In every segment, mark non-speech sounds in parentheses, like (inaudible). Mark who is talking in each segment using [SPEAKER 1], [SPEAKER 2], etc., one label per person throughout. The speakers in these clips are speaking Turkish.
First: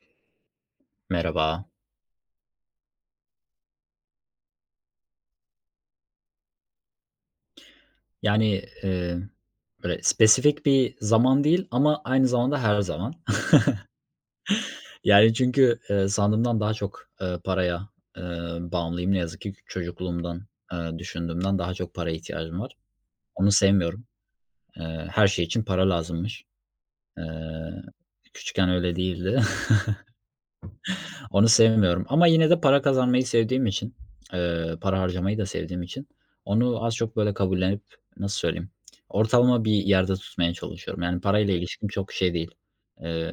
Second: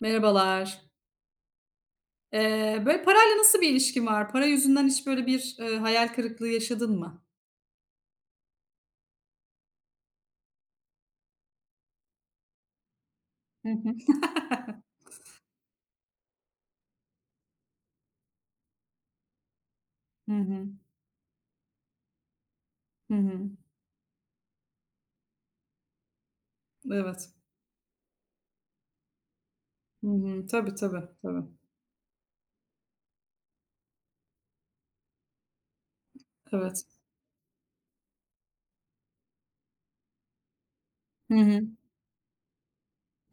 [SPEAKER 1] Merhabalar.
[SPEAKER 2] Merhaba.
[SPEAKER 1] Böyle parayla nasıl bir ilişkin var? Para yüzünden hiç hayal kırıklığı yaşadın mı?
[SPEAKER 2] Yani, böyle spesifik bir zaman değil ama aynı zamanda her zaman. (laughs)
[SPEAKER 1] Hı hı. (laughs)
[SPEAKER 2] Yani çünkü, sandığımdan daha çok, paraya, eee, bağımlıyım. Ne yazık ki
[SPEAKER 1] Hı
[SPEAKER 2] çocukluğumdan,
[SPEAKER 1] hı.
[SPEAKER 2] eee, düşündüğümden daha çok paraya ihtiyacım var.
[SPEAKER 1] Hı hı.
[SPEAKER 2] Onu sevmiyorum. Her şey için para lazımmış. Eee,
[SPEAKER 1] Evet.
[SPEAKER 2] Küçükken öyle değildi.
[SPEAKER 1] Hı hı. Tabii, tabii, tabii.
[SPEAKER 2] Onu sevmiyorum ama yine de para kazanmayı sevdiğim için, para harcamayı da sevdiğim için
[SPEAKER 1] Evet.
[SPEAKER 2] onu az çok böyle kabullenip, nasıl söyleyeyim, ortalama bir yerde tutmaya çalışıyorum. Yani
[SPEAKER 1] Hı
[SPEAKER 2] parayla
[SPEAKER 1] hı.
[SPEAKER 2] ilişkim çok şey değil.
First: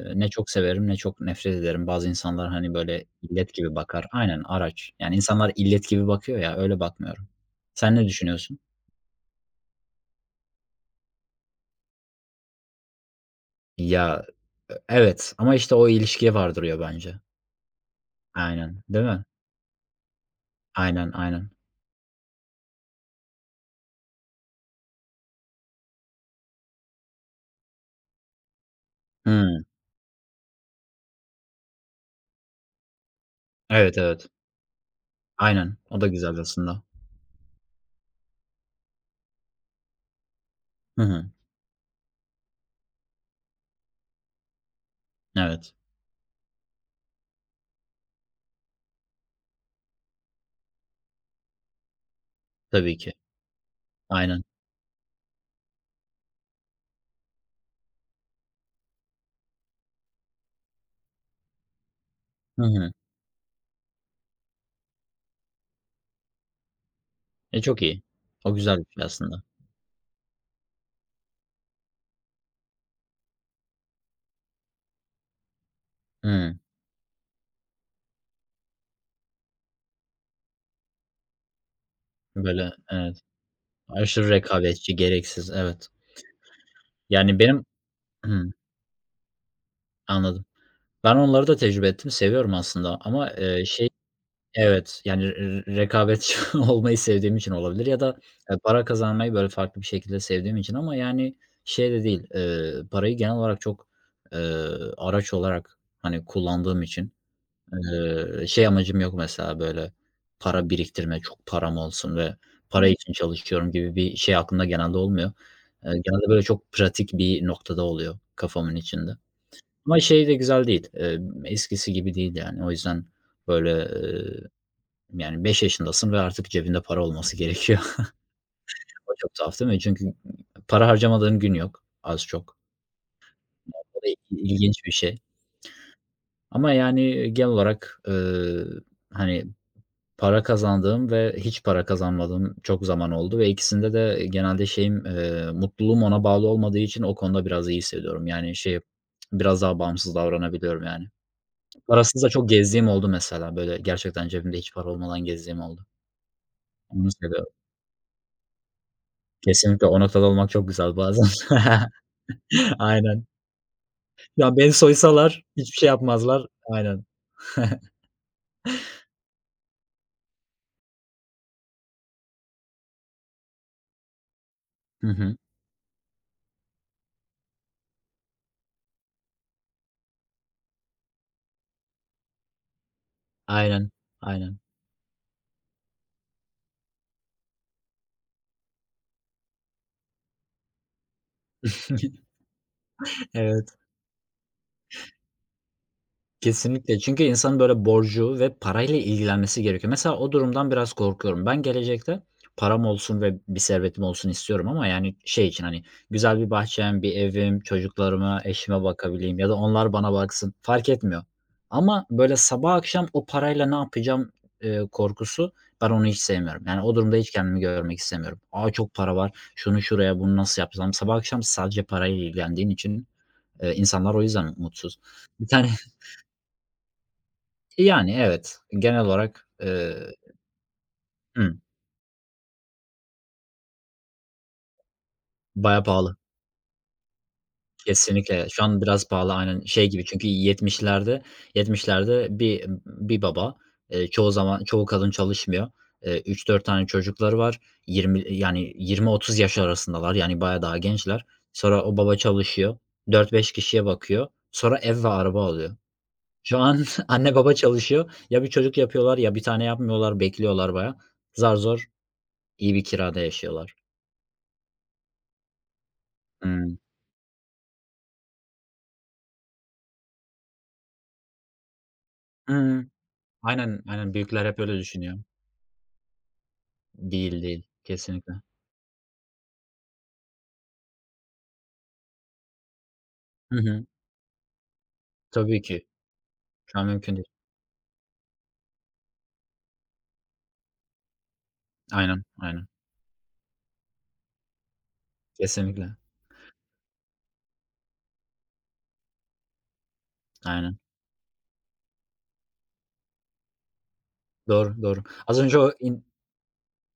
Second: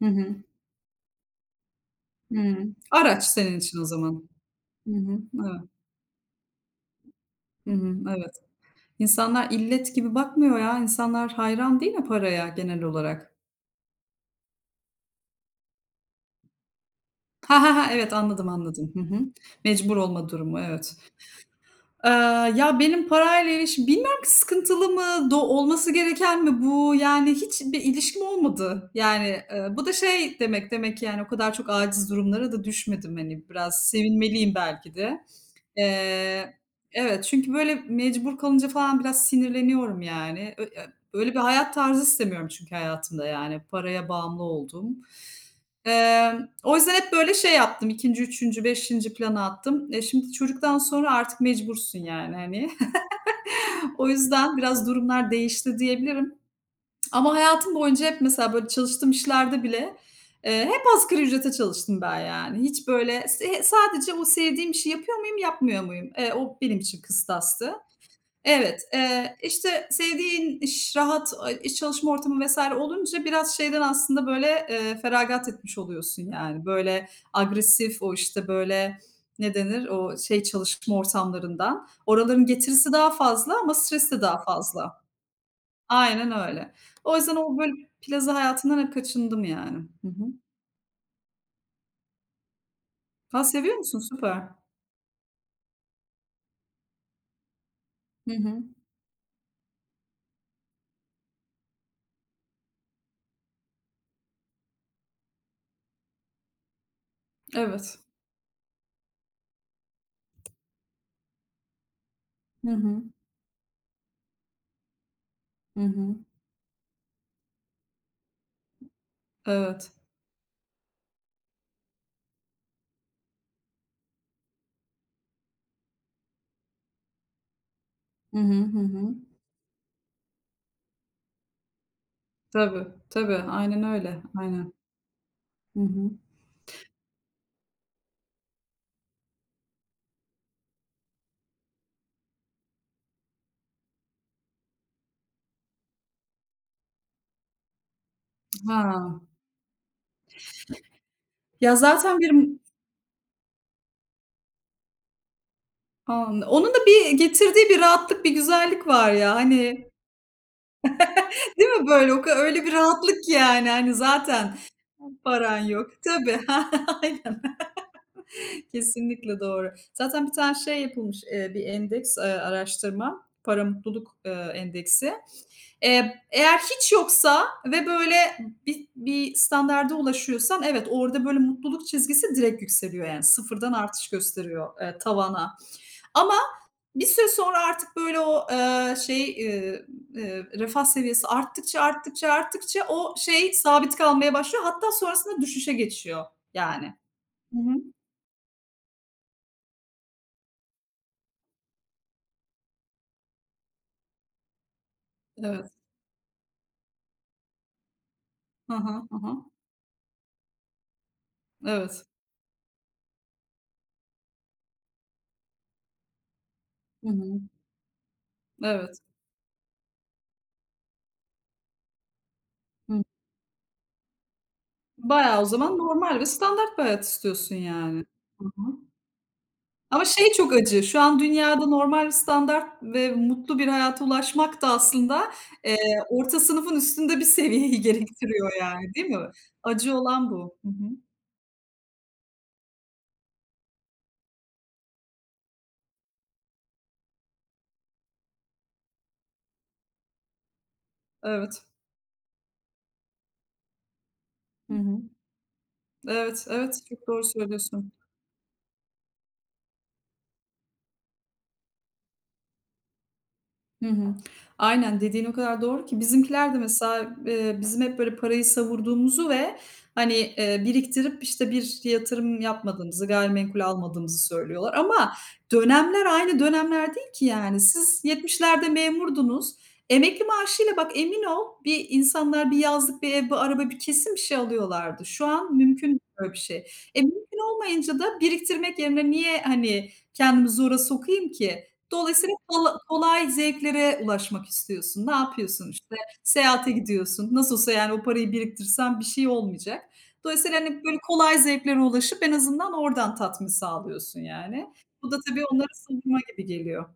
[SPEAKER 1] Hı
[SPEAKER 2] Ne
[SPEAKER 1] hı.
[SPEAKER 2] çok severim ne çok nefret ederim. Bazı insanlar,
[SPEAKER 1] Hıı.
[SPEAKER 2] hani, böyle
[SPEAKER 1] Araç
[SPEAKER 2] illet
[SPEAKER 1] senin
[SPEAKER 2] gibi
[SPEAKER 1] için o
[SPEAKER 2] bakar.
[SPEAKER 1] zaman.
[SPEAKER 2] Aynen, araç.
[SPEAKER 1] Hı
[SPEAKER 2] Yani
[SPEAKER 1] hı.
[SPEAKER 2] insanlar
[SPEAKER 1] Evet.
[SPEAKER 2] illet gibi bakıyor ya, öyle bakmıyorum.
[SPEAKER 1] Hı hı.
[SPEAKER 2] Sen ne
[SPEAKER 1] Evet.
[SPEAKER 2] düşünüyorsun?
[SPEAKER 1] İnsanlar illet gibi bakmıyor ya. İnsanlar hayran değil mi paraya genel olarak?
[SPEAKER 2] Ya, evet ama işte o ilişkiye vardırıyor bence.
[SPEAKER 1] Ha ha ha, evet, anladım,
[SPEAKER 2] Aynen,
[SPEAKER 1] anladım. Hı
[SPEAKER 2] değil
[SPEAKER 1] hı.
[SPEAKER 2] mi?
[SPEAKER 1] Mecbur olma durumu, evet.
[SPEAKER 2] Aynen, aynen.
[SPEAKER 1] Eee, benim parayla ilişkim bilmiyorum ki sıkıntılı mı, olması gereken mi bu? Yani hiç bir ilişkim olmadı.
[SPEAKER 2] Hımm.
[SPEAKER 1] Bu da şey demek, demek ki, yani, o kadar çok aciz durumlara da düşmedim. Hani, biraz
[SPEAKER 2] Evet, evet.
[SPEAKER 1] sevinmeliyim belki de.
[SPEAKER 2] Aynen. O da güzel
[SPEAKER 1] Eee,
[SPEAKER 2] aslında.
[SPEAKER 1] evet, çünkü böyle mecbur kalınca falan biraz sinirleniyorum yani. Ö
[SPEAKER 2] Hı
[SPEAKER 1] Öyle
[SPEAKER 2] hı.
[SPEAKER 1] bir hayat tarzı istemiyorum çünkü hayatımda, yani, paraya bağımlı olduğum.
[SPEAKER 2] Evet,
[SPEAKER 1] O yüzden hep böyle şey yaptım, ikinci, üçüncü, beşinci plana attım. E, şimdi çocuktan sonra artık mecbursun yani, hani.
[SPEAKER 2] tabii
[SPEAKER 1] (laughs)
[SPEAKER 2] ki.
[SPEAKER 1] O
[SPEAKER 2] Aynen.
[SPEAKER 1] yüzden biraz durumlar değişti diyebilirim. Ama hayatım boyunca hep mesela böyle çalıştığım işlerde bile, hep asgari ücrete çalıştım ben yani.
[SPEAKER 2] Hı
[SPEAKER 1] Hiç
[SPEAKER 2] hı.
[SPEAKER 1] böyle sadece o sevdiğim işi yapıyor muyum, yapmıyor muyum? O benim için
[SPEAKER 2] E,
[SPEAKER 1] kıstastı.
[SPEAKER 2] çok iyi. O güzel
[SPEAKER 1] Evet,
[SPEAKER 2] bir şey aslında.
[SPEAKER 1] işte, sevdiğin iş, rahat, iş çalışma ortamı vs. olunca biraz şeyden aslında, böyle, feragat etmiş oluyorsun,
[SPEAKER 2] Hıı.
[SPEAKER 1] yani. Böyle, agresif, o, işte, böyle, ne denir, o şey çalışma ortamlarından. Oraların
[SPEAKER 2] Böyle,
[SPEAKER 1] getirisi daha
[SPEAKER 2] evet,
[SPEAKER 1] fazla ama stresi de
[SPEAKER 2] aşırı
[SPEAKER 1] daha
[SPEAKER 2] rekabetçi,
[SPEAKER 1] fazla.
[SPEAKER 2] gereksiz, evet.
[SPEAKER 1] Aynen öyle. O yüzden
[SPEAKER 2] Yani
[SPEAKER 1] o,
[SPEAKER 2] benim.
[SPEAKER 1] böyle, plaza
[SPEAKER 2] Hıı,
[SPEAKER 1] hayatından hep kaçındım, yani. Hı hı.
[SPEAKER 2] anladım. Ben onları da tecrübe ettim, seviyorum aslında ama,
[SPEAKER 1] A,
[SPEAKER 2] eee,
[SPEAKER 1] seviyor
[SPEAKER 2] şey.
[SPEAKER 1] musun? Süper.
[SPEAKER 2] Evet, yani r r rekabetçi (laughs) olmayı sevdiğim için olabilir ya da,
[SPEAKER 1] Hı
[SPEAKER 2] eee,
[SPEAKER 1] hı.
[SPEAKER 2] para kazanmayı, böyle, farklı bir şekilde sevdiğim için ama yani şey de değil, parayı genel olarak çok, eee, araç olarak, hani, kullandığım için.
[SPEAKER 1] Evet.
[SPEAKER 2] Şey amacım yok mesela, böyle, para biriktirme, çok param olsun ve
[SPEAKER 1] Hı
[SPEAKER 2] para
[SPEAKER 1] hı.
[SPEAKER 2] için çalışıyorum gibi bir şey aklımda genelde olmuyor.
[SPEAKER 1] Hı hı.
[SPEAKER 2] Genelde böyle çok pratik bir noktada oluyor kafamın içinde.
[SPEAKER 1] Evet.
[SPEAKER 2] Ama şey de güzel değil, eskisi gibi değil yani. O yüzden, böyle, eee, yani 5 yaşındasın ve artık cebinde para olması gerekiyor. (laughs)
[SPEAKER 1] Hı hı. Hı
[SPEAKER 2] O
[SPEAKER 1] hı.
[SPEAKER 2] çok tuhaf değil mi? Çünkü para harcamadığın gün yok az çok.
[SPEAKER 1] Tabii, tabii. Aynen
[SPEAKER 2] O da il-
[SPEAKER 1] öyle. Aynen.
[SPEAKER 2] ilginç bir şey.
[SPEAKER 1] Hı hı.
[SPEAKER 2] Ama yani genel olarak, hani para kazandığım ve hiç para kazanmadığım çok zaman oldu ve ikisinde de genelde şeyim, mutluluğum ona bağlı olmadığı için o konuda biraz iyi hissediyorum. Yani, şey,
[SPEAKER 1] Ha.
[SPEAKER 2] biraz daha bağımsız davranabiliyorum, yani.
[SPEAKER 1] Ya, zaten
[SPEAKER 2] Parasız da çok gezdiğim oldu mesela. Böyle gerçekten cebimde hiç para olmadan gezdiğim oldu.
[SPEAKER 1] an onun da bir
[SPEAKER 2] Onu seviyorum.
[SPEAKER 1] getirdiği bir rahatlık, bir güzellik var ya,
[SPEAKER 2] Kesinlikle
[SPEAKER 1] hani,
[SPEAKER 2] o noktada olmak çok güzel bazen.
[SPEAKER 1] değil mi
[SPEAKER 2] (laughs)
[SPEAKER 1] böyle? O ka Öyle bir rahatlık
[SPEAKER 2] Aynen.
[SPEAKER 1] ki yani, hani,
[SPEAKER 2] Ya,
[SPEAKER 1] zaten
[SPEAKER 2] beni soysalar
[SPEAKER 1] paran
[SPEAKER 2] hiçbir şey
[SPEAKER 1] yok. Tabii.
[SPEAKER 2] yapmazlar.
[SPEAKER 1] (laughs)
[SPEAKER 2] Aynen.
[SPEAKER 1] Aynen.
[SPEAKER 2] (laughs)
[SPEAKER 1] Kesinlikle doğru. Zaten bir tane şey yapılmış, bir endeks, araştırma, para mutluluk,
[SPEAKER 2] Hı
[SPEAKER 1] endeksi.
[SPEAKER 2] hı.
[SPEAKER 1] Eğer hiç yoksa ve böyle bir standarda ulaşıyorsan evet, orada böyle mutluluk çizgisi direkt yükseliyor yani sıfırdan
[SPEAKER 2] Aynen,
[SPEAKER 1] artış
[SPEAKER 2] aynen.
[SPEAKER 1] gösteriyor, tavana. Ama bir süre sonra artık refah seviyesi
[SPEAKER 2] (laughs)
[SPEAKER 1] arttıkça o şey
[SPEAKER 2] Evet.
[SPEAKER 1] sabit kalmaya başlıyor. Hatta sonrasında düşüşe geçiyor yani.
[SPEAKER 2] Kesinlikle. Çünkü insanın
[SPEAKER 1] Hı hı.
[SPEAKER 2] böyle borcu ve parayla ilgilenmesi gerekiyor. Mesela o durumdan biraz korkuyorum. Ben gelecekte param olsun ve bir servetim olsun istiyorum ama yani şey için
[SPEAKER 1] Evet.
[SPEAKER 2] hani güzel bir bahçem, bir evim, çocuklarıma,
[SPEAKER 1] Hı
[SPEAKER 2] eşime
[SPEAKER 1] hı. Hı
[SPEAKER 2] bakabileyim
[SPEAKER 1] hı.
[SPEAKER 2] ya da onlar bana baksın fark etmiyor.
[SPEAKER 1] Evet.
[SPEAKER 2] Ama böyle sabah akşam o parayla ne yapacağım, korkusu ben onu hiç sevmiyorum. Yani o
[SPEAKER 1] Hı
[SPEAKER 2] durumda hiç
[SPEAKER 1] hı.
[SPEAKER 2] kendimi görmek istemiyorum. A, çok
[SPEAKER 1] Evet.
[SPEAKER 2] para var. Şunu şuraya, bunu nasıl yapsam? Sabah akşam sadece parayla ilgilendiğin
[SPEAKER 1] Hı.
[SPEAKER 2] için, insanlar o yüzden mutsuz.
[SPEAKER 1] Bayağı o
[SPEAKER 2] Bir tane
[SPEAKER 1] zaman normal ve standart bir hayat istiyorsun yani.
[SPEAKER 2] yani,
[SPEAKER 1] Hı
[SPEAKER 2] evet.
[SPEAKER 1] hı.
[SPEAKER 2] Genel olarak,
[SPEAKER 1] Ama şey çok acı, şu an
[SPEAKER 2] hımm.
[SPEAKER 1] dünyada normal, standart ve mutlu bir hayata ulaşmak da aslında, eee,
[SPEAKER 2] Bayağı pahalı.
[SPEAKER 1] orta sınıfın üstünde bir seviyeyi (laughs)
[SPEAKER 2] Kesinlikle.
[SPEAKER 1] gerektiriyor
[SPEAKER 2] Şu an
[SPEAKER 1] yani, değil
[SPEAKER 2] biraz
[SPEAKER 1] mi?
[SPEAKER 2] pahalı aynen. Şey
[SPEAKER 1] Acı
[SPEAKER 2] gibi çünkü
[SPEAKER 1] olan bu. Hı hı.
[SPEAKER 2] 70'lerde bir baba, çoğu zaman çoğu kadın çalışmıyor. 3-4 tane çocukları var. 20 yani 20-30 yaş arasındalar. Yani bayağı daha gençler.
[SPEAKER 1] Evet.
[SPEAKER 2] Sonra o baba çalışıyor. Dört beş kişiye bakıyor.
[SPEAKER 1] Hı
[SPEAKER 2] Sonra
[SPEAKER 1] hı.
[SPEAKER 2] ev ve araba alıyor.
[SPEAKER 1] Evet,
[SPEAKER 2] Şu
[SPEAKER 1] evet,
[SPEAKER 2] an
[SPEAKER 1] çok
[SPEAKER 2] (laughs)
[SPEAKER 1] doğru
[SPEAKER 2] anne baba
[SPEAKER 1] söylüyorsun.
[SPEAKER 2] çalışıyor. Ya bir çocuk yapıyorlar ya bir tane yapmıyorlar. Bekliyorlar bayağı. Zar zor iyi bir kirada yaşıyorlar.
[SPEAKER 1] Hı hı. Aynen, dediğin o kadar doğru ki bizimkiler de
[SPEAKER 2] Hıı.
[SPEAKER 1] mesela, bizim hep böyle parayı savurduğumuzu ve, hani, biriktirip, işte, bir yatırım
[SPEAKER 2] Hıı.
[SPEAKER 1] yapmadığımızı, gayrimenkul
[SPEAKER 2] Aynen, aynen.
[SPEAKER 1] almadığımızı
[SPEAKER 2] Büyükler hep
[SPEAKER 1] söylüyorlar
[SPEAKER 2] öyle
[SPEAKER 1] ama
[SPEAKER 2] düşünüyor.
[SPEAKER 1] dönemler aynı dönemler değil ki
[SPEAKER 2] Değil,
[SPEAKER 1] yani.
[SPEAKER 2] değil.
[SPEAKER 1] Siz
[SPEAKER 2] Kesinlikle.
[SPEAKER 1] 70'lerde memurdunuz. Emekli maaşıyla bak emin ol bir insanlar bir yazlık, bir ev, bir
[SPEAKER 2] Hı
[SPEAKER 1] araba, bir
[SPEAKER 2] hı.
[SPEAKER 1] kesin bir şey alıyorlardı. Şu an
[SPEAKER 2] Tabii ki.
[SPEAKER 1] mümkün değil böyle bir şey.
[SPEAKER 2] Şu an
[SPEAKER 1] E,
[SPEAKER 2] mümkün değil.
[SPEAKER 1] mümkün olmayınca da biriktirmek yerine niye, hani, kendimi zora sokayım ki?
[SPEAKER 2] Aynen,
[SPEAKER 1] Dolayısıyla
[SPEAKER 2] aynen.
[SPEAKER 1] kolay zevklere ulaşmak istiyorsun. Ne yapıyorsun? İşte?
[SPEAKER 2] Kesinlikle.
[SPEAKER 1] Seyahate gidiyorsun. Nasıl olsa, yani, o parayı biriktirsen bir şey olmayacak. Dolayısıyla,
[SPEAKER 2] Aynen.
[SPEAKER 1] hani, böyle kolay zevklere ulaşıp en azından oradan tatmin sağlıyorsun, yani.
[SPEAKER 2] Doğru, doğru.
[SPEAKER 1] Bu da
[SPEAKER 2] Az
[SPEAKER 1] tabii
[SPEAKER 2] önce
[SPEAKER 1] onlara
[SPEAKER 2] o in
[SPEAKER 1] sığdırma gibi geliyor.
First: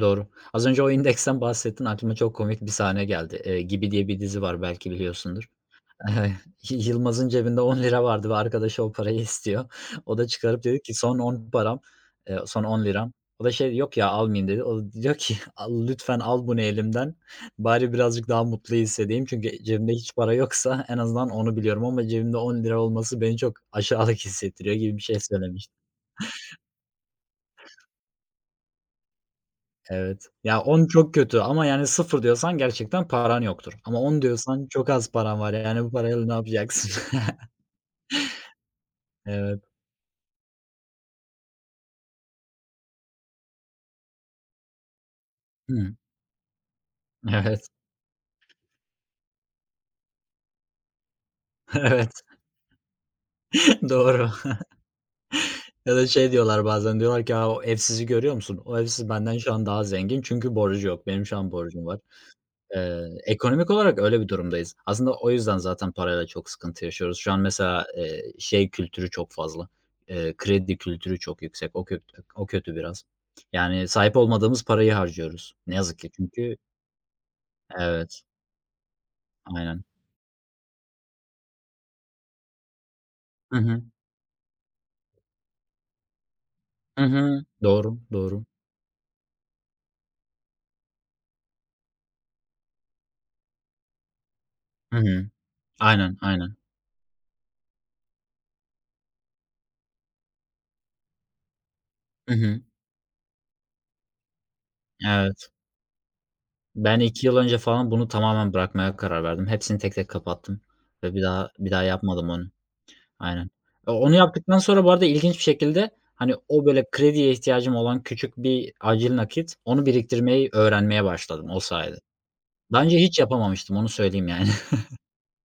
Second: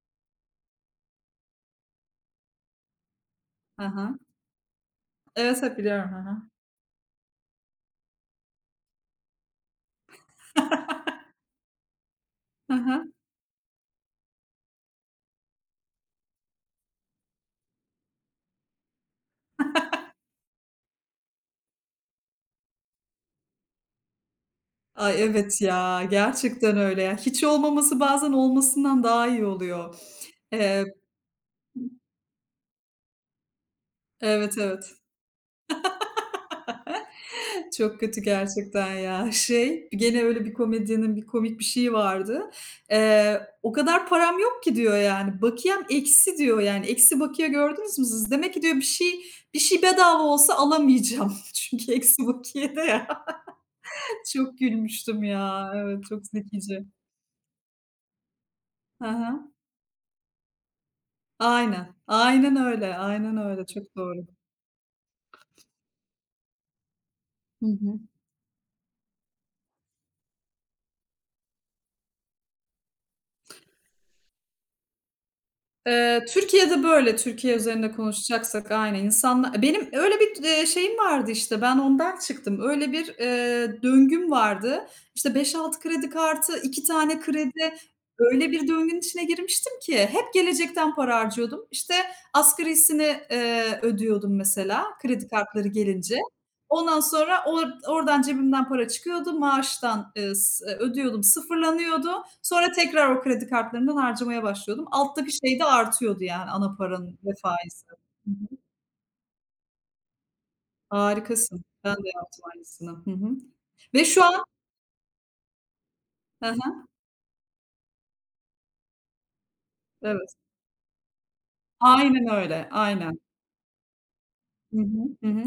[SPEAKER 2] Doğru. Az önce o indeksten bahsettin. Aklıma çok komik bir sahne geldi. Gibi diye
[SPEAKER 1] Hı
[SPEAKER 2] bir dizi var belki biliyorsundur.
[SPEAKER 1] Evet, evet,
[SPEAKER 2] (laughs)
[SPEAKER 1] biliyorum. Hı
[SPEAKER 2] Evet.
[SPEAKER 1] hı.
[SPEAKER 2] Yılmaz'ın cebinde 10 lira vardı ve arkadaşı o parayı istiyor. O da çıkarıp dedi ki son 10 param, son 10 liram. O da şey, "Yok ya almayayım." dedi. O da diyor ki, (laughs) "Al lütfen al bunu elimden. Bari birazcık daha mutlu hissedeyim." Çünkü cebimde hiç para yoksa (laughs) en azından onu biliyorum ama cebimde 10 lira olması beni çok aşağılık (laughs) hissettiriyor gibi bir şey
[SPEAKER 1] Ay, evet
[SPEAKER 2] söylemişti.
[SPEAKER 1] ya, gerçekten öyle ya. Hiç olmaması bazen olmasından daha iyi oluyor.
[SPEAKER 2] Evet. Ya
[SPEAKER 1] Eee
[SPEAKER 2] 10 çok kötü ama yani 0 diyorsan gerçekten paran yoktur. Ama 10
[SPEAKER 1] Evet,
[SPEAKER 2] diyorsan çok
[SPEAKER 1] evet.
[SPEAKER 2] az paran var. Yani bu parayla ne yapacaksın? (laughs)
[SPEAKER 1] Çok kötü gerçekten ya.
[SPEAKER 2] Evet.
[SPEAKER 1] Şey, gene öyle bir komedyenin bir komik bir şeyi vardı. "O kadar param yok ki," diyor yani. "Bakiyem
[SPEAKER 2] Hıı.
[SPEAKER 1] eksi," diyor yani. Eksi bakiye
[SPEAKER 2] Evet.
[SPEAKER 1] gördünüz mü siz? Demek ki diyor bir şey bedava olsa alamayacağım. (laughs)
[SPEAKER 2] (laughs)
[SPEAKER 1] Çünkü
[SPEAKER 2] Evet.
[SPEAKER 1] eksi bakiyede ya.
[SPEAKER 2] (laughs) Doğru.
[SPEAKER 1] Çok gülmüştüm ya.
[SPEAKER 2] Ya
[SPEAKER 1] Evet,
[SPEAKER 2] da
[SPEAKER 1] çok
[SPEAKER 2] şey diyorlar
[SPEAKER 1] zekice.
[SPEAKER 2] bazen diyorlar ki "Ya, o evsizi görüyor musun? O
[SPEAKER 1] Hı
[SPEAKER 2] evsiz benden
[SPEAKER 1] hı.
[SPEAKER 2] şu an daha zengin çünkü borcu yok. Benim şu an borcum
[SPEAKER 1] Aynen.
[SPEAKER 2] var."
[SPEAKER 1] Aynen öyle, aynen öyle.
[SPEAKER 2] Ekonomik
[SPEAKER 1] Çok
[SPEAKER 2] olarak öyle
[SPEAKER 1] doğru.
[SPEAKER 2] bir durumdayız. Aslında o yüzden zaten parayla çok sıkıntı yaşıyoruz. Şu an mesela,
[SPEAKER 1] Hı
[SPEAKER 2] şey kültürü çok fazla. Kredi kültürü çok yüksek. O kötü o kötü biraz. Yani sahip olmadığımız parayı harcıyoruz. Ne yazık ki çünkü
[SPEAKER 1] Türkiye'de böyle, Türkiye üzerinde
[SPEAKER 2] evet,
[SPEAKER 1] konuşacaksak aynen
[SPEAKER 2] aynen.
[SPEAKER 1] benim öyle bir, şeyim vardı işte, ben ondan çıktım. Öyle bir,
[SPEAKER 2] Hı hı.
[SPEAKER 1] döngüm vardı. İşte beş altı kredi kartı, 2
[SPEAKER 2] Hı
[SPEAKER 1] tane
[SPEAKER 2] hı.
[SPEAKER 1] kredi,
[SPEAKER 2] Doğru, doğru.
[SPEAKER 1] öyle bir döngünün içine girmiştim ki hep gelecekten para harcıyordum. İşte asgarisini, ödüyordum mesela
[SPEAKER 2] Hı hı.
[SPEAKER 1] kredi kartları gelince.
[SPEAKER 2] Aynen, aynen.
[SPEAKER 1] Ondan sonra oradan cebimden para çıkıyordu. Maaştan, ödüyordum, sıfırlanıyordu.
[SPEAKER 2] Hı hı.
[SPEAKER 1] Sonra tekrar o kredi kartlarından harcamaya başlıyordum. Alttaki
[SPEAKER 2] Evet.
[SPEAKER 1] şey de artıyordu yani ana
[SPEAKER 2] Ben
[SPEAKER 1] paranın
[SPEAKER 2] 2
[SPEAKER 1] ve
[SPEAKER 2] yıl önce
[SPEAKER 1] faizi.
[SPEAKER 2] falan bunu
[SPEAKER 1] Hı
[SPEAKER 2] tamamen
[SPEAKER 1] hı.
[SPEAKER 2] bırakmaya karar verdim. Hepsini tek tek kapattım ve bir daha
[SPEAKER 1] Harikasın.
[SPEAKER 2] bir daha
[SPEAKER 1] Ben de
[SPEAKER 2] yapmadım
[SPEAKER 1] yaptım
[SPEAKER 2] onu.
[SPEAKER 1] aynısını. Hı hı.
[SPEAKER 2] Aynen. E,
[SPEAKER 1] Ve
[SPEAKER 2] onu
[SPEAKER 1] şu an
[SPEAKER 2] yaptıktan sonra bu arada ilginç bir şekilde, hani,
[SPEAKER 1] Hı
[SPEAKER 2] o
[SPEAKER 1] hı.
[SPEAKER 2] böyle krediye ihtiyacım olan küçük bir acil nakit, onu
[SPEAKER 1] Evet.
[SPEAKER 2] biriktirmeyi öğrenmeye başladım o sayede.
[SPEAKER 1] Aynen öyle,
[SPEAKER 2] Daha önce
[SPEAKER 1] aynen.
[SPEAKER 2] hiç yapamamıştım, onu söyleyeyim yani.
[SPEAKER 1] Hı hı. Hı hı.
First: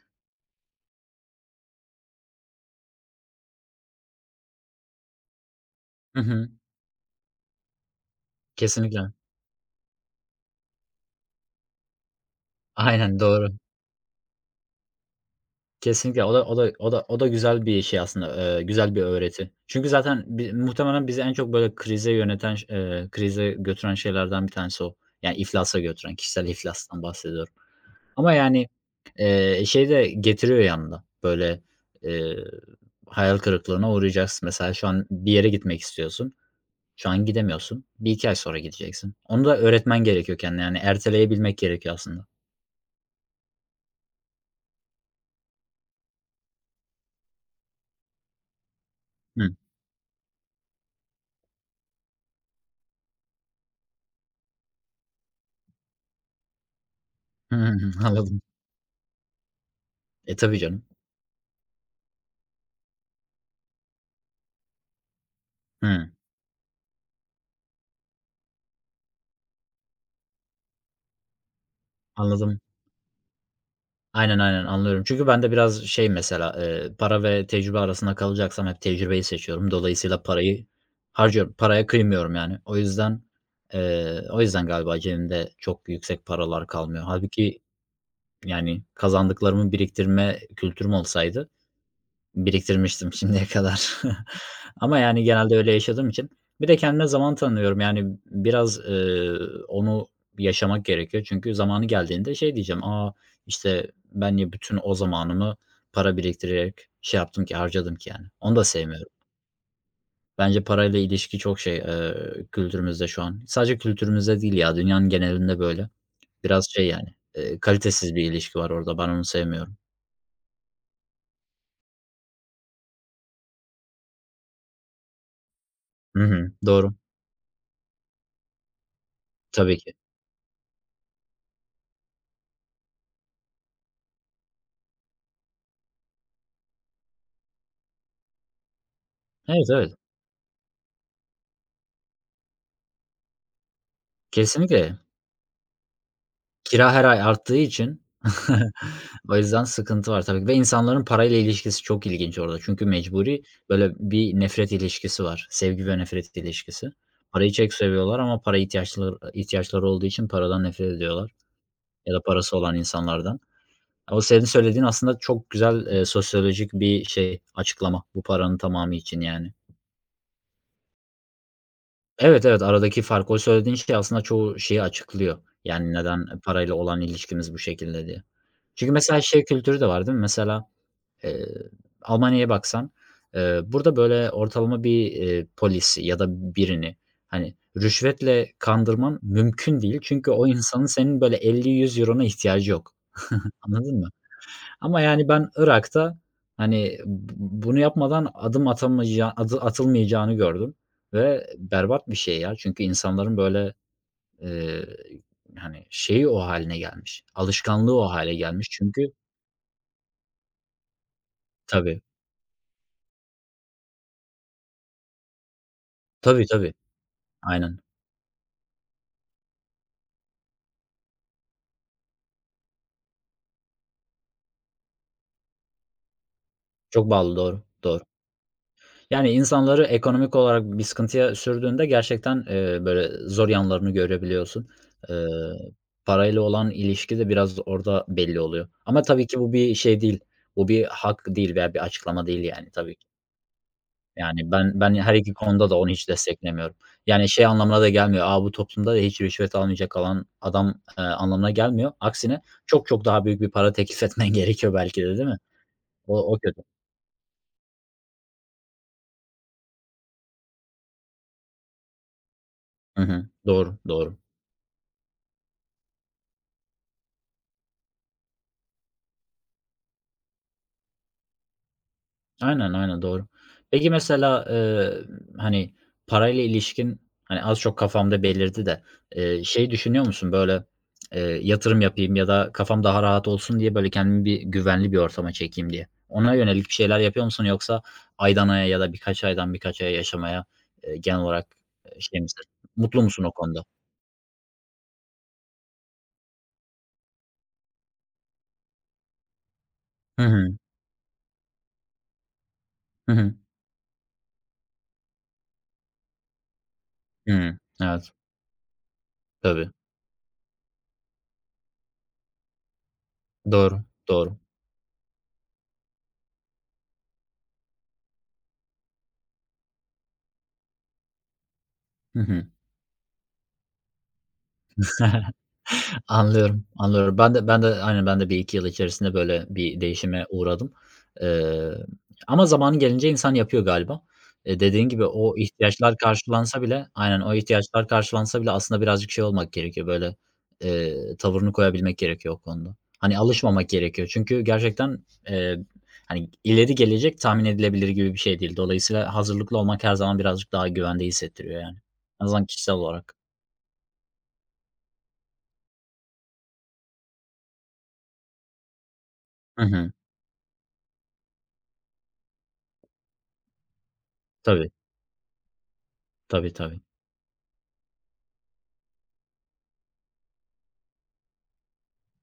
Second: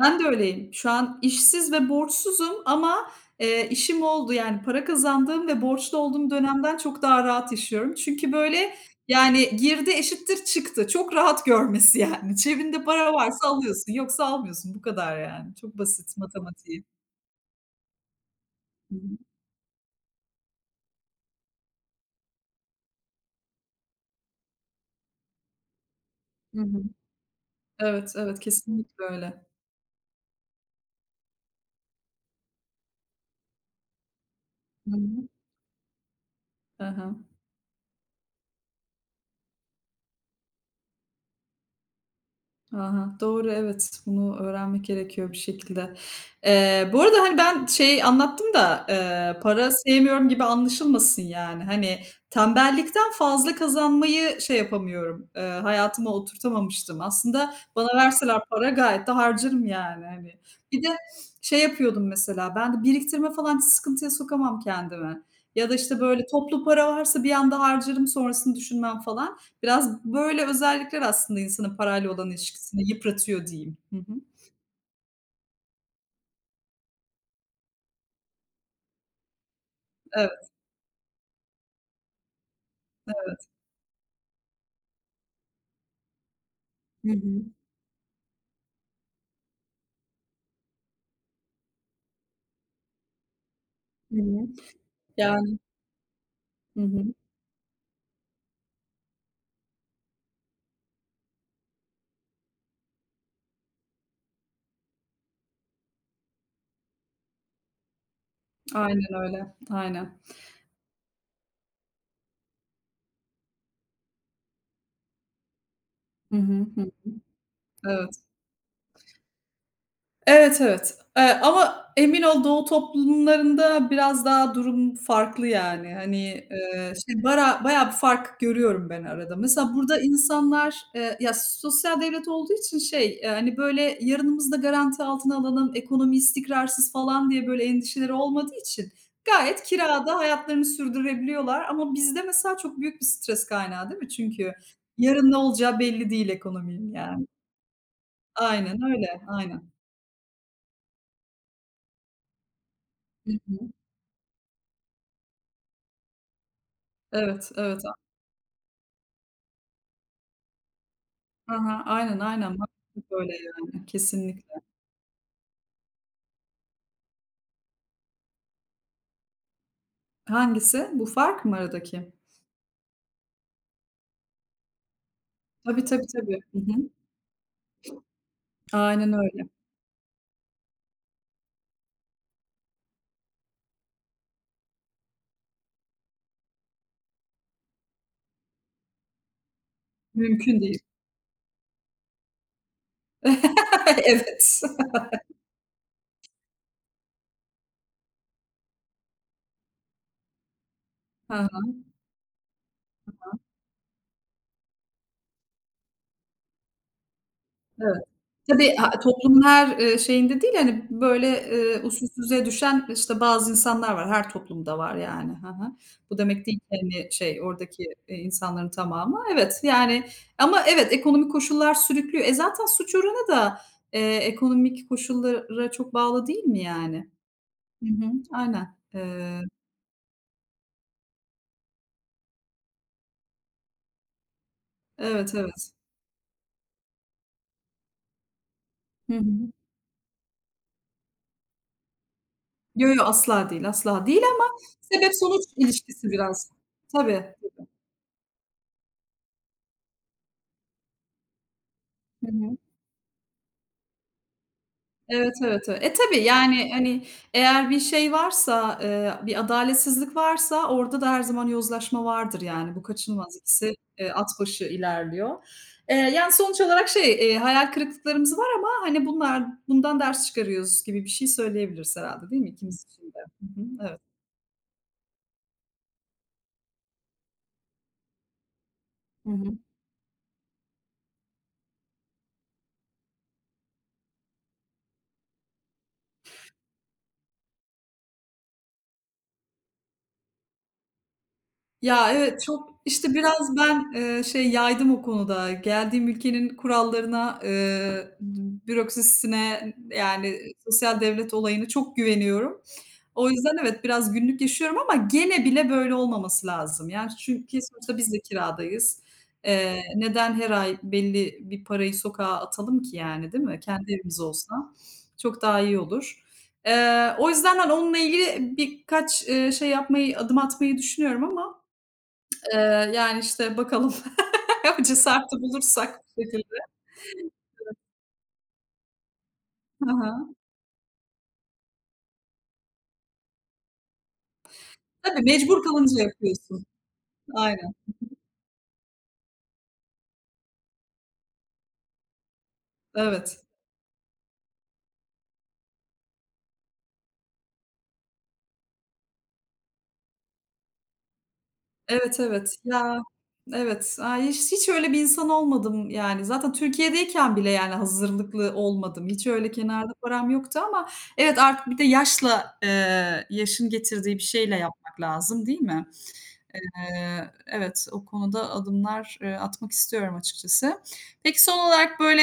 [SPEAKER 1] Ben de öyleyim. Şu an işsiz ve borçsuzum ama, işim oldu. Yani para kazandığım ve borçlu
[SPEAKER 2] (laughs) Hı
[SPEAKER 1] olduğum
[SPEAKER 2] hı.
[SPEAKER 1] dönemden çok daha rahat yaşıyorum. Çünkü böyle,
[SPEAKER 2] Kesinlikle.
[SPEAKER 1] yani girdi eşittir çıktı. Çok rahat görmesi yani. Cebinde para
[SPEAKER 2] Aynen,
[SPEAKER 1] varsa
[SPEAKER 2] doğru.
[SPEAKER 1] alıyorsun, yoksa almıyorsun. Bu kadar yani. Çok basit
[SPEAKER 2] Kesinlikle. O da o da
[SPEAKER 1] matematiği.
[SPEAKER 2] o da o da güzel bir şey aslında,
[SPEAKER 1] Hı
[SPEAKER 2] güzel bir
[SPEAKER 1] hı.
[SPEAKER 2] öğreti. Çünkü zaten muhtemelen bizi en çok böyle krize yöneten ş krize götüren şeylerden bir tanesi o. Yani iflasa götüren, kişisel
[SPEAKER 1] Hı hı.
[SPEAKER 2] iflastan bahsediyorum.
[SPEAKER 1] Evet,
[SPEAKER 2] Ama
[SPEAKER 1] evet,
[SPEAKER 2] yani,
[SPEAKER 1] kesinlikle öyle.
[SPEAKER 2] şey de getiriyor yanında, böyle, eee, hayal kırıklığına uğrayacaksın. Mesela şu
[SPEAKER 1] Hı
[SPEAKER 2] an
[SPEAKER 1] hı.
[SPEAKER 2] bir yere gitmek istiyorsun.
[SPEAKER 1] Hı
[SPEAKER 2] Şu
[SPEAKER 1] hı.
[SPEAKER 2] an gidemiyorsun. Bir iki ay sonra gideceksin. Onu da öğretmen gerekiyor kendine. Yani erteleyebilmek gerekiyor aslında.
[SPEAKER 1] Aha Doğru, evet. Bunu öğrenmek gerekiyor bir şekilde. Bu arada, hani, ben şey anlattım da,
[SPEAKER 2] Hı. (laughs)
[SPEAKER 1] para sevmiyorum gibi anlaşılmasın yani. Hani, tembellikten fazla kazanmayı şey yapamıyorum, hayatıma oturtamamıştım. Aslında
[SPEAKER 2] Hı hı.
[SPEAKER 1] bana
[SPEAKER 2] Hı.
[SPEAKER 1] verseler
[SPEAKER 2] Anladım.
[SPEAKER 1] para gayet de harcarım yani, hani.
[SPEAKER 2] E, tabii
[SPEAKER 1] Bir
[SPEAKER 2] canım.
[SPEAKER 1] de şey yapıyordum mesela, ben de biriktirme falan hiç sıkıntıya sokamam kendimi ya da, işte,
[SPEAKER 2] Hıı.
[SPEAKER 1] böyle, toplu para varsa bir anda harcarım, sonrasını düşünmem falan. Biraz böyle özellikler aslında insanın parayla olan
[SPEAKER 2] Anladım.
[SPEAKER 1] ilişkisini yıpratıyor diyeyim. Hı hı.
[SPEAKER 2] Aynen, aynen anlıyorum. Çünkü ben de biraz şey mesela, para ve tecrübe arasında kalacaksam hep tecrübeyi seçiyorum. Dolayısıyla
[SPEAKER 1] Evet.
[SPEAKER 2] parayı harcıyorum. Paraya kıymıyorum yani. O yüzden galiba cebimde çok yüksek paralar kalmıyor.
[SPEAKER 1] Hı hı.
[SPEAKER 2] Halbuki yani kazandıklarımı biriktirme kültürüm olsaydı, biriktirmiştim şimdiye kadar.
[SPEAKER 1] Hı hı.
[SPEAKER 2] (laughs) Ama, yani, genelde
[SPEAKER 1] Yani
[SPEAKER 2] öyle yaşadığım için. Bir de
[SPEAKER 1] Hı
[SPEAKER 2] kendime
[SPEAKER 1] hı.
[SPEAKER 2] zaman tanıyorum. Yani, biraz, onu yaşamak gerekiyor. Çünkü zamanı geldiğinde şey diyeceğim, "A, işte, ben niye bütün o zamanımı para biriktirerek şey yaptım ki, harcadım ki?" yani. Onu da sevmiyorum.
[SPEAKER 1] Aynen öyle, aynen.
[SPEAKER 2] Bence parayla ilişki çok şey, kültürümüzde şu an. Sadece kültürümüzde değil ya, dünyanın genelinde böyle.
[SPEAKER 1] Hı
[SPEAKER 2] Biraz
[SPEAKER 1] hı.
[SPEAKER 2] şey,
[SPEAKER 1] Hı.
[SPEAKER 2] yani,
[SPEAKER 1] Evet.
[SPEAKER 2] kalitesiz bir ilişki var orada. Ben onu sevmiyorum.
[SPEAKER 1] Evet, evet. Ama emin ol doğu toplumlarında biraz daha durum farklı yani. Hani,
[SPEAKER 2] Hı hı. Doğru.
[SPEAKER 1] şey bara bayağı bir fark görüyorum ben arada. Mesela
[SPEAKER 2] Tabii ki.
[SPEAKER 1] burada insanlar, ya sosyal devlet olduğu için hani, böyle yarınımızı da garanti altına alalım, ekonomi istikrarsız falan diye böyle endişeleri olmadığı için gayet
[SPEAKER 2] Evet, evet.
[SPEAKER 1] kirada hayatlarını sürdürebiliyorlar. Ama bizde mesela çok büyük bir stres kaynağı değil mi? Çünkü
[SPEAKER 2] Kesinlikle.
[SPEAKER 1] yarın ne olacağı belli değil ekonominin
[SPEAKER 2] Kira her ay
[SPEAKER 1] yani.
[SPEAKER 2] arttığı için
[SPEAKER 1] Aynen öyle,
[SPEAKER 2] (laughs) o yüzden
[SPEAKER 1] aynen.
[SPEAKER 2] sıkıntı var tabii ki ve insanların parayla ilişkisi çok ilginç orada. Çünkü
[SPEAKER 1] Hı
[SPEAKER 2] mecburi
[SPEAKER 1] hı.
[SPEAKER 2] böyle bir nefret ilişkisi var. Sevgi ve nefret ilişkisi.
[SPEAKER 1] Evet,
[SPEAKER 2] Parayı çok
[SPEAKER 1] evet.
[SPEAKER 2] seviyorlar ama para ihtiyaçları olduğu için paradan nefret ediyorlar
[SPEAKER 1] Hı hı.
[SPEAKER 2] ya
[SPEAKER 1] Aynen,
[SPEAKER 2] da
[SPEAKER 1] aynen.
[SPEAKER 2] parası olan
[SPEAKER 1] Kesinlikle böyle
[SPEAKER 2] insanlardan.
[SPEAKER 1] yani.
[SPEAKER 2] O senin
[SPEAKER 1] Kesinlikle.
[SPEAKER 2] söylediğin aslında çok güzel, sosyolojik bir şey, açıklama bu paranın tamamı için yani.
[SPEAKER 1] Hangisi? Bu fark mı aradaki?
[SPEAKER 2] Evet, evet, aradaki fark o söylediğin şey aslında çoğu şeyi açıklıyor.
[SPEAKER 1] Tabii,
[SPEAKER 2] Yani
[SPEAKER 1] tabii,
[SPEAKER 2] neden
[SPEAKER 1] tabii. Hı
[SPEAKER 2] parayla
[SPEAKER 1] hı.
[SPEAKER 2] olan ilişkimiz bu şekilde diye. Çünkü
[SPEAKER 1] Aynen
[SPEAKER 2] mesela şey
[SPEAKER 1] öyle.
[SPEAKER 2] kültürü de var değil mi? Mesela, eee, Almanya'ya baksan, burada böyle ortalama bir, polisi ya da birini, hani, rüşvetle kandırman mümkün değil. Çünkü o
[SPEAKER 1] Mümkün değil.
[SPEAKER 2] insanın senin böyle €50-€100'na ihtiyacı yok.
[SPEAKER 1] (laughs)
[SPEAKER 2] Anladın mı?
[SPEAKER 1] Evet.
[SPEAKER 2] Ama yani ben Irak'ta, hani, bunu yapmadan adım atamayacağı, adı atılmayacağını gördüm
[SPEAKER 1] Hı
[SPEAKER 2] ve
[SPEAKER 1] hı.
[SPEAKER 2] berbat bir şey ya. Çünkü insanların böyle, eee, hani, şeyi o haline gelmiş,
[SPEAKER 1] Evet.
[SPEAKER 2] alışkanlığı o hâle gelmiş.
[SPEAKER 1] Tabii, ha
[SPEAKER 2] Çünkü
[SPEAKER 1] toplumun her, şeyinde değil, hani, böyle,
[SPEAKER 2] tabii,
[SPEAKER 1] usulsüzlüğe düşen, işte, bazı insanlar var. Her toplumda var yani. Hı hı. Bu
[SPEAKER 2] tabii,
[SPEAKER 1] demek değil ki,
[SPEAKER 2] tabii.
[SPEAKER 1] hani, şey,
[SPEAKER 2] Aynen.
[SPEAKER 1] oradaki, insanların tamamı. Evet, yani ama evet, ekonomik koşullar sürüklüyor. E, zaten suç oranı da, ekonomik koşullara çok bağlı değil mi yani?
[SPEAKER 2] Çok bağlı, doğru,
[SPEAKER 1] Hı
[SPEAKER 2] doğru.
[SPEAKER 1] hı. Aynen.
[SPEAKER 2] Yani, insanları ekonomik olarak bir sıkıntıya sürdüğünde gerçekten, böyle, zor yanlarını görebiliyorsun. Eee,
[SPEAKER 1] Evet, evet.
[SPEAKER 2] Parayla olan ilişki de biraz orada belli oluyor. Ama
[SPEAKER 1] Hı
[SPEAKER 2] tabii ki
[SPEAKER 1] hı.
[SPEAKER 2] bu bir şey değil, bu bir hak değil veya bir açıklama değil, yani,
[SPEAKER 1] Yo,
[SPEAKER 2] tabii
[SPEAKER 1] yo,
[SPEAKER 2] ki.
[SPEAKER 1] asla değil, asla değil ama
[SPEAKER 2] Yani, ben
[SPEAKER 1] sebep
[SPEAKER 2] her 2
[SPEAKER 1] sonuç
[SPEAKER 2] konuda da onu hiç
[SPEAKER 1] ilişkisi biraz.
[SPEAKER 2] desteklemiyorum. Yani,
[SPEAKER 1] Tabii.
[SPEAKER 2] şey anlamına da gelmiyor, "A, bu toplumda da hiç rüşvet almayacak olan adam." Anlamına gelmiyor.
[SPEAKER 1] Hı
[SPEAKER 2] Aksine
[SPEAKER 1] hı.
[SPEAKER 2] çok çok daha büyük bir para teklif etmen (laughs) gerekiyor belki de, değil
[SPEAKER 1] Evet,
[SPEAKER 2] mi?
[SPEAKER 1] evet, evet. E, tabii,
[SPEAKER 2] O kötü.
[SPEAKER 1] yani, hani, eğer bir şey varsa, bir adaletsizlik varsa orada da her zaman yozlaşma vardır, yani. Bu
[SPEAKER 2] Hı hı.
[SPEAKER 1] kaçınılmaz. İkisi,
[SPEAKER 2] Doğru, doğru.
[SPEAKER 1] at başı ilerliyor. Yani, sonuç olarak hayal kırıklıklarımız var ama, hani, bunlar bundan ders çıkarıyoruz gibi bir şey söyleyebiliriz herhâlde, değil mi
[SPEAKER 2] Aynen,
[SPEAKER 1] ikimiz
[SPEAKER 2] aynen,
[SPEAKER 1] için de?
[SPEAKER 2] doğru.
[SPEAKER 1] Hı hı,
[SPEAKER 2] Peki
[SPEAKER 1] evet.
[SPEAKER 2] mesela, hani, parayla ilişkin, hani, az çok kafamda belirdi de,
[SPEAKER 1] Hı hı.
[SPEAKER 2] şey düşünüyor musun, böyle, yatırım yapayım ya da kafam daha rahat olsun diye, böyle, kendimi bir güvenli bir ortama çekeyim diye. Ona yönelik bir şeyler yapıyor musun yoksa aydan aya ya da birkaç aydan birkaç aya yaşamaya, genel olarak,
[SPEAKER 1] Ya,
[SPEAKER 2] şey
[SPEAKER 1] evet,
[SPEAKER 2] misin?
[SPEAKER 1] çok,
[SPEAKER 2] Mutlu
[SPEAKER 1] işte,
[SPEAKER 2] musun o
[SPEAKER 1] biraz
[SPEAKER 2] konuda?
[SPEAKER 1] ben, şey yaydım o konuda. Geldiğim ülkenin kurallarına, bürokrasisine,
[SPEAKER 2] Hı
[SPEAKER 1] yani,
[SPEAKER 2] hı.
[SPEAKER 1] sosyal devlet olayını çok güveniyorum.
[SPEAKER 2] Hı
[SPEAKER 1] O
[SPEAKER 2] hı.
[SPEAKER 1] yüzden evet, biraz günlük yaşıyorum ama gene bile böyle olmaması lazım. Yani, çünkü
[SPEAKER 2] Hıı.
[SPEAKER 1] sonuçta
[SPEAKER 2] Evet.
[SPEAKER 1] biz de kiradayız.
[SPEAKER 2] Tabii.
[SPEAKER 1] Neden her ay belli bir parayı sokağa atalım ki yani, değil mi?
[SPEAKER 2] Doğru,
[SPEAKER 1] Kendi evimiz
[SPEAKER 2] doğru.
[SPEAKER 1] olsa çok daha iyi olur. O yüzden, ben onunla ilgili birkaç, şey yapmayı, adım atmayı düşünüyorum ama
[SPEAKER 2] Hı hı.
[SPEAKER 1] Yani, işte, bakalım (laughs) o cesareti
[SPEAKER 2] (laughs)
[SPEAKER 1] bulursak bir şekilde.
[SPEAKER 2] Anlıyorum, anlıyorum. Ben de aynen ben de bir iki yıl içerisinde böyle bir
[SPEAKER 1] Hı
[SPEAKER 2] değişime
[SPEAKER 1] hı.
[SPEAKER 2] uğradım. Eee, Ama zamanı gelince insan yapıyor galiba. Dediğin gibi
[SPEAKER 1] Tabii
[SPEAKER 2] o
[SPEAKER 1] mecbur
[SPEAKER 2] ihtiyaçlar
[SPEAKER 1] kalınca
[SPEAKER 2] karşılansa
[SPEAKER 1] yapıyorsun.
[SPEAKER 2] bile aynen o
[SPEAKER 1] Aynen.
[SPEAKER 2] ihtiyaçlar karşılansa bile aslında birazcık şey olmak gerekiyor böyle, tavırını koyabilmek gerekiyor o konuda. Hani
[SPEAKER 1] Evet.
[SPEAKER 2] alışmamak gerekiyor. Çünkü gerçekten, hani ileri gelecek tahmin edilebilir gibi bir şey değil. Dolayısıyla hazırlıklı olmak her zaman birazcık daha güvende hissettiriyor yani.
[SPEAKER 1] Evet,
[SPEAKER 2] En azından
[SPEAKER 1] evet.
[SPEAKER 2] kişisel
[SPEAKER 1] Ya,
[SPEAKER 2] olarak.
[SPEAKER 1] evet. Ay, hiç öyle bir insan olmadım, yani. Zaten Türkiye'deyken bile, yani, hazırlıklı olmadım. Hiç öyle
[SPEAKER 2] Hı
[SPEAKER 1] kenarda
[SPEAKER 2] hı.
[SPEAKER 1] param yoktu ama evet, artık bir de yaşla, yaşın getirdiği bir şeyle
[SPEAKER 2] Tabii,
[SPEAKER 1] yapmak lazım, değil mi?
[SPEAKER 2] tabii, tabii.
[SPEAKER 1] Evet, o konuda adımlar, atmak istiyorum açıkçası. Peki son olarak, böyle,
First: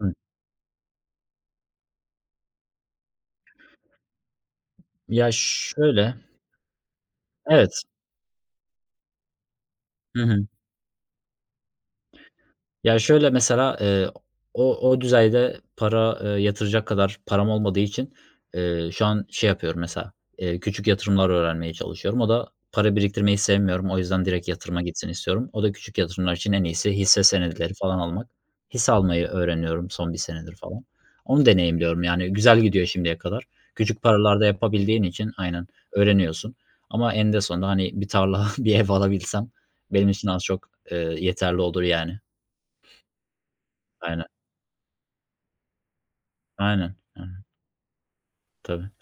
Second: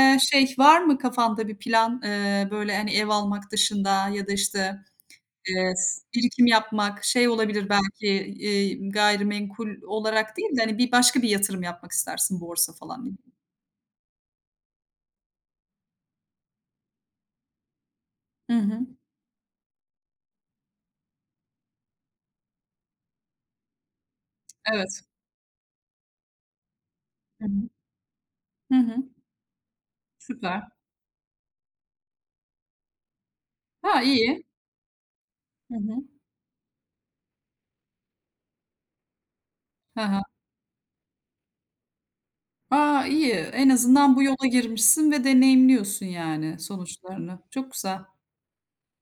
[SPEAKER 2] Hı.
[SPEAKER 1] şey var mı kafanda bir plan? Böyle, hani, ev almak dışında ya da, işte,
[SPEAKER 2] Ya,
[SPEAKER 1] eee,
[SPEAKER 2] şöyle.
[SPEAKER 1] birikim yapmak, şey olabilir
[SPEAKER 2] Evet.
[SPEAKER 1] belki, gayrimenkul
[SPEAKER 2] Hı
[SPEAKER 1] olarak
[SPEAKER 2] hı.
[SPEAKER 1] değil de, hani, başka bir yatırım yapmak istersin, borsa
[SPEAKER 2] Ya,
[SPEAKER 1] falan.
[SPEAKER 2] şöyle mesela, o düzeyde para, yatıracak kadar param olmadığı için,
[SPEAKER 1] Hı hı.
[SPEAKER 2] şu an şey yapıyorum mesela, küçük yatırımlar öğrenmeye çalışıyorum. O da para biriktirmeyi sevmiyorum. O yüzden direkt yatırıma
[SPEAKER 1] Evet.
[SPEAKER 2] gitsin istiyorum. O da küçük yatırımlar için en iyisi hisse
[SPEAKER 1] Hı hı.
[SPEAKER 2] senedileri falan almak.
[SPEAKER 1] Hı
[SPEAKER 2] Hisse
[SPEAKER 1] hı.
[SPEAKER 2] almayı öğreniyorum son bir senedir
[SPEAKER 1] Süper.
[SPEAKER 2] falan. Onu deneyimliyorum, yani, güzel gidiyor şimdiye kadar.
[SPEAKER 1] Ha,
[SPEAKER 2] Küçük
[SPEAKER 1] iyi.
[SPEAKER 2] paralarda yapabildiğin için aynen,
[SPEAKER 1] Hı hı.
[SPEAKER 2] öğreniyorsun ama en de sonunda, hani, bir tarla, (laughs) bir ev alabilsem
[SPEAKER 1] Hı
[SPEAKER 2] benim
[SPEAKER 1] hı.
[SPEAKER 2] için az çok, yeterli olur yani.
[SPEAKER 1] A, iyi. En azından bu
[SPEAKER 2] Aynen.
[SPEAKER 1] yola girmişsin ve deneyimliyorsun yani
[SPEAKER 2] Aynen,
[SPEAKER 1] sonuçlarını.
[SPEAKER 2] aynen.
[SPEAKER 1] Çok güzel.
[SPEAKER 2] Tabii.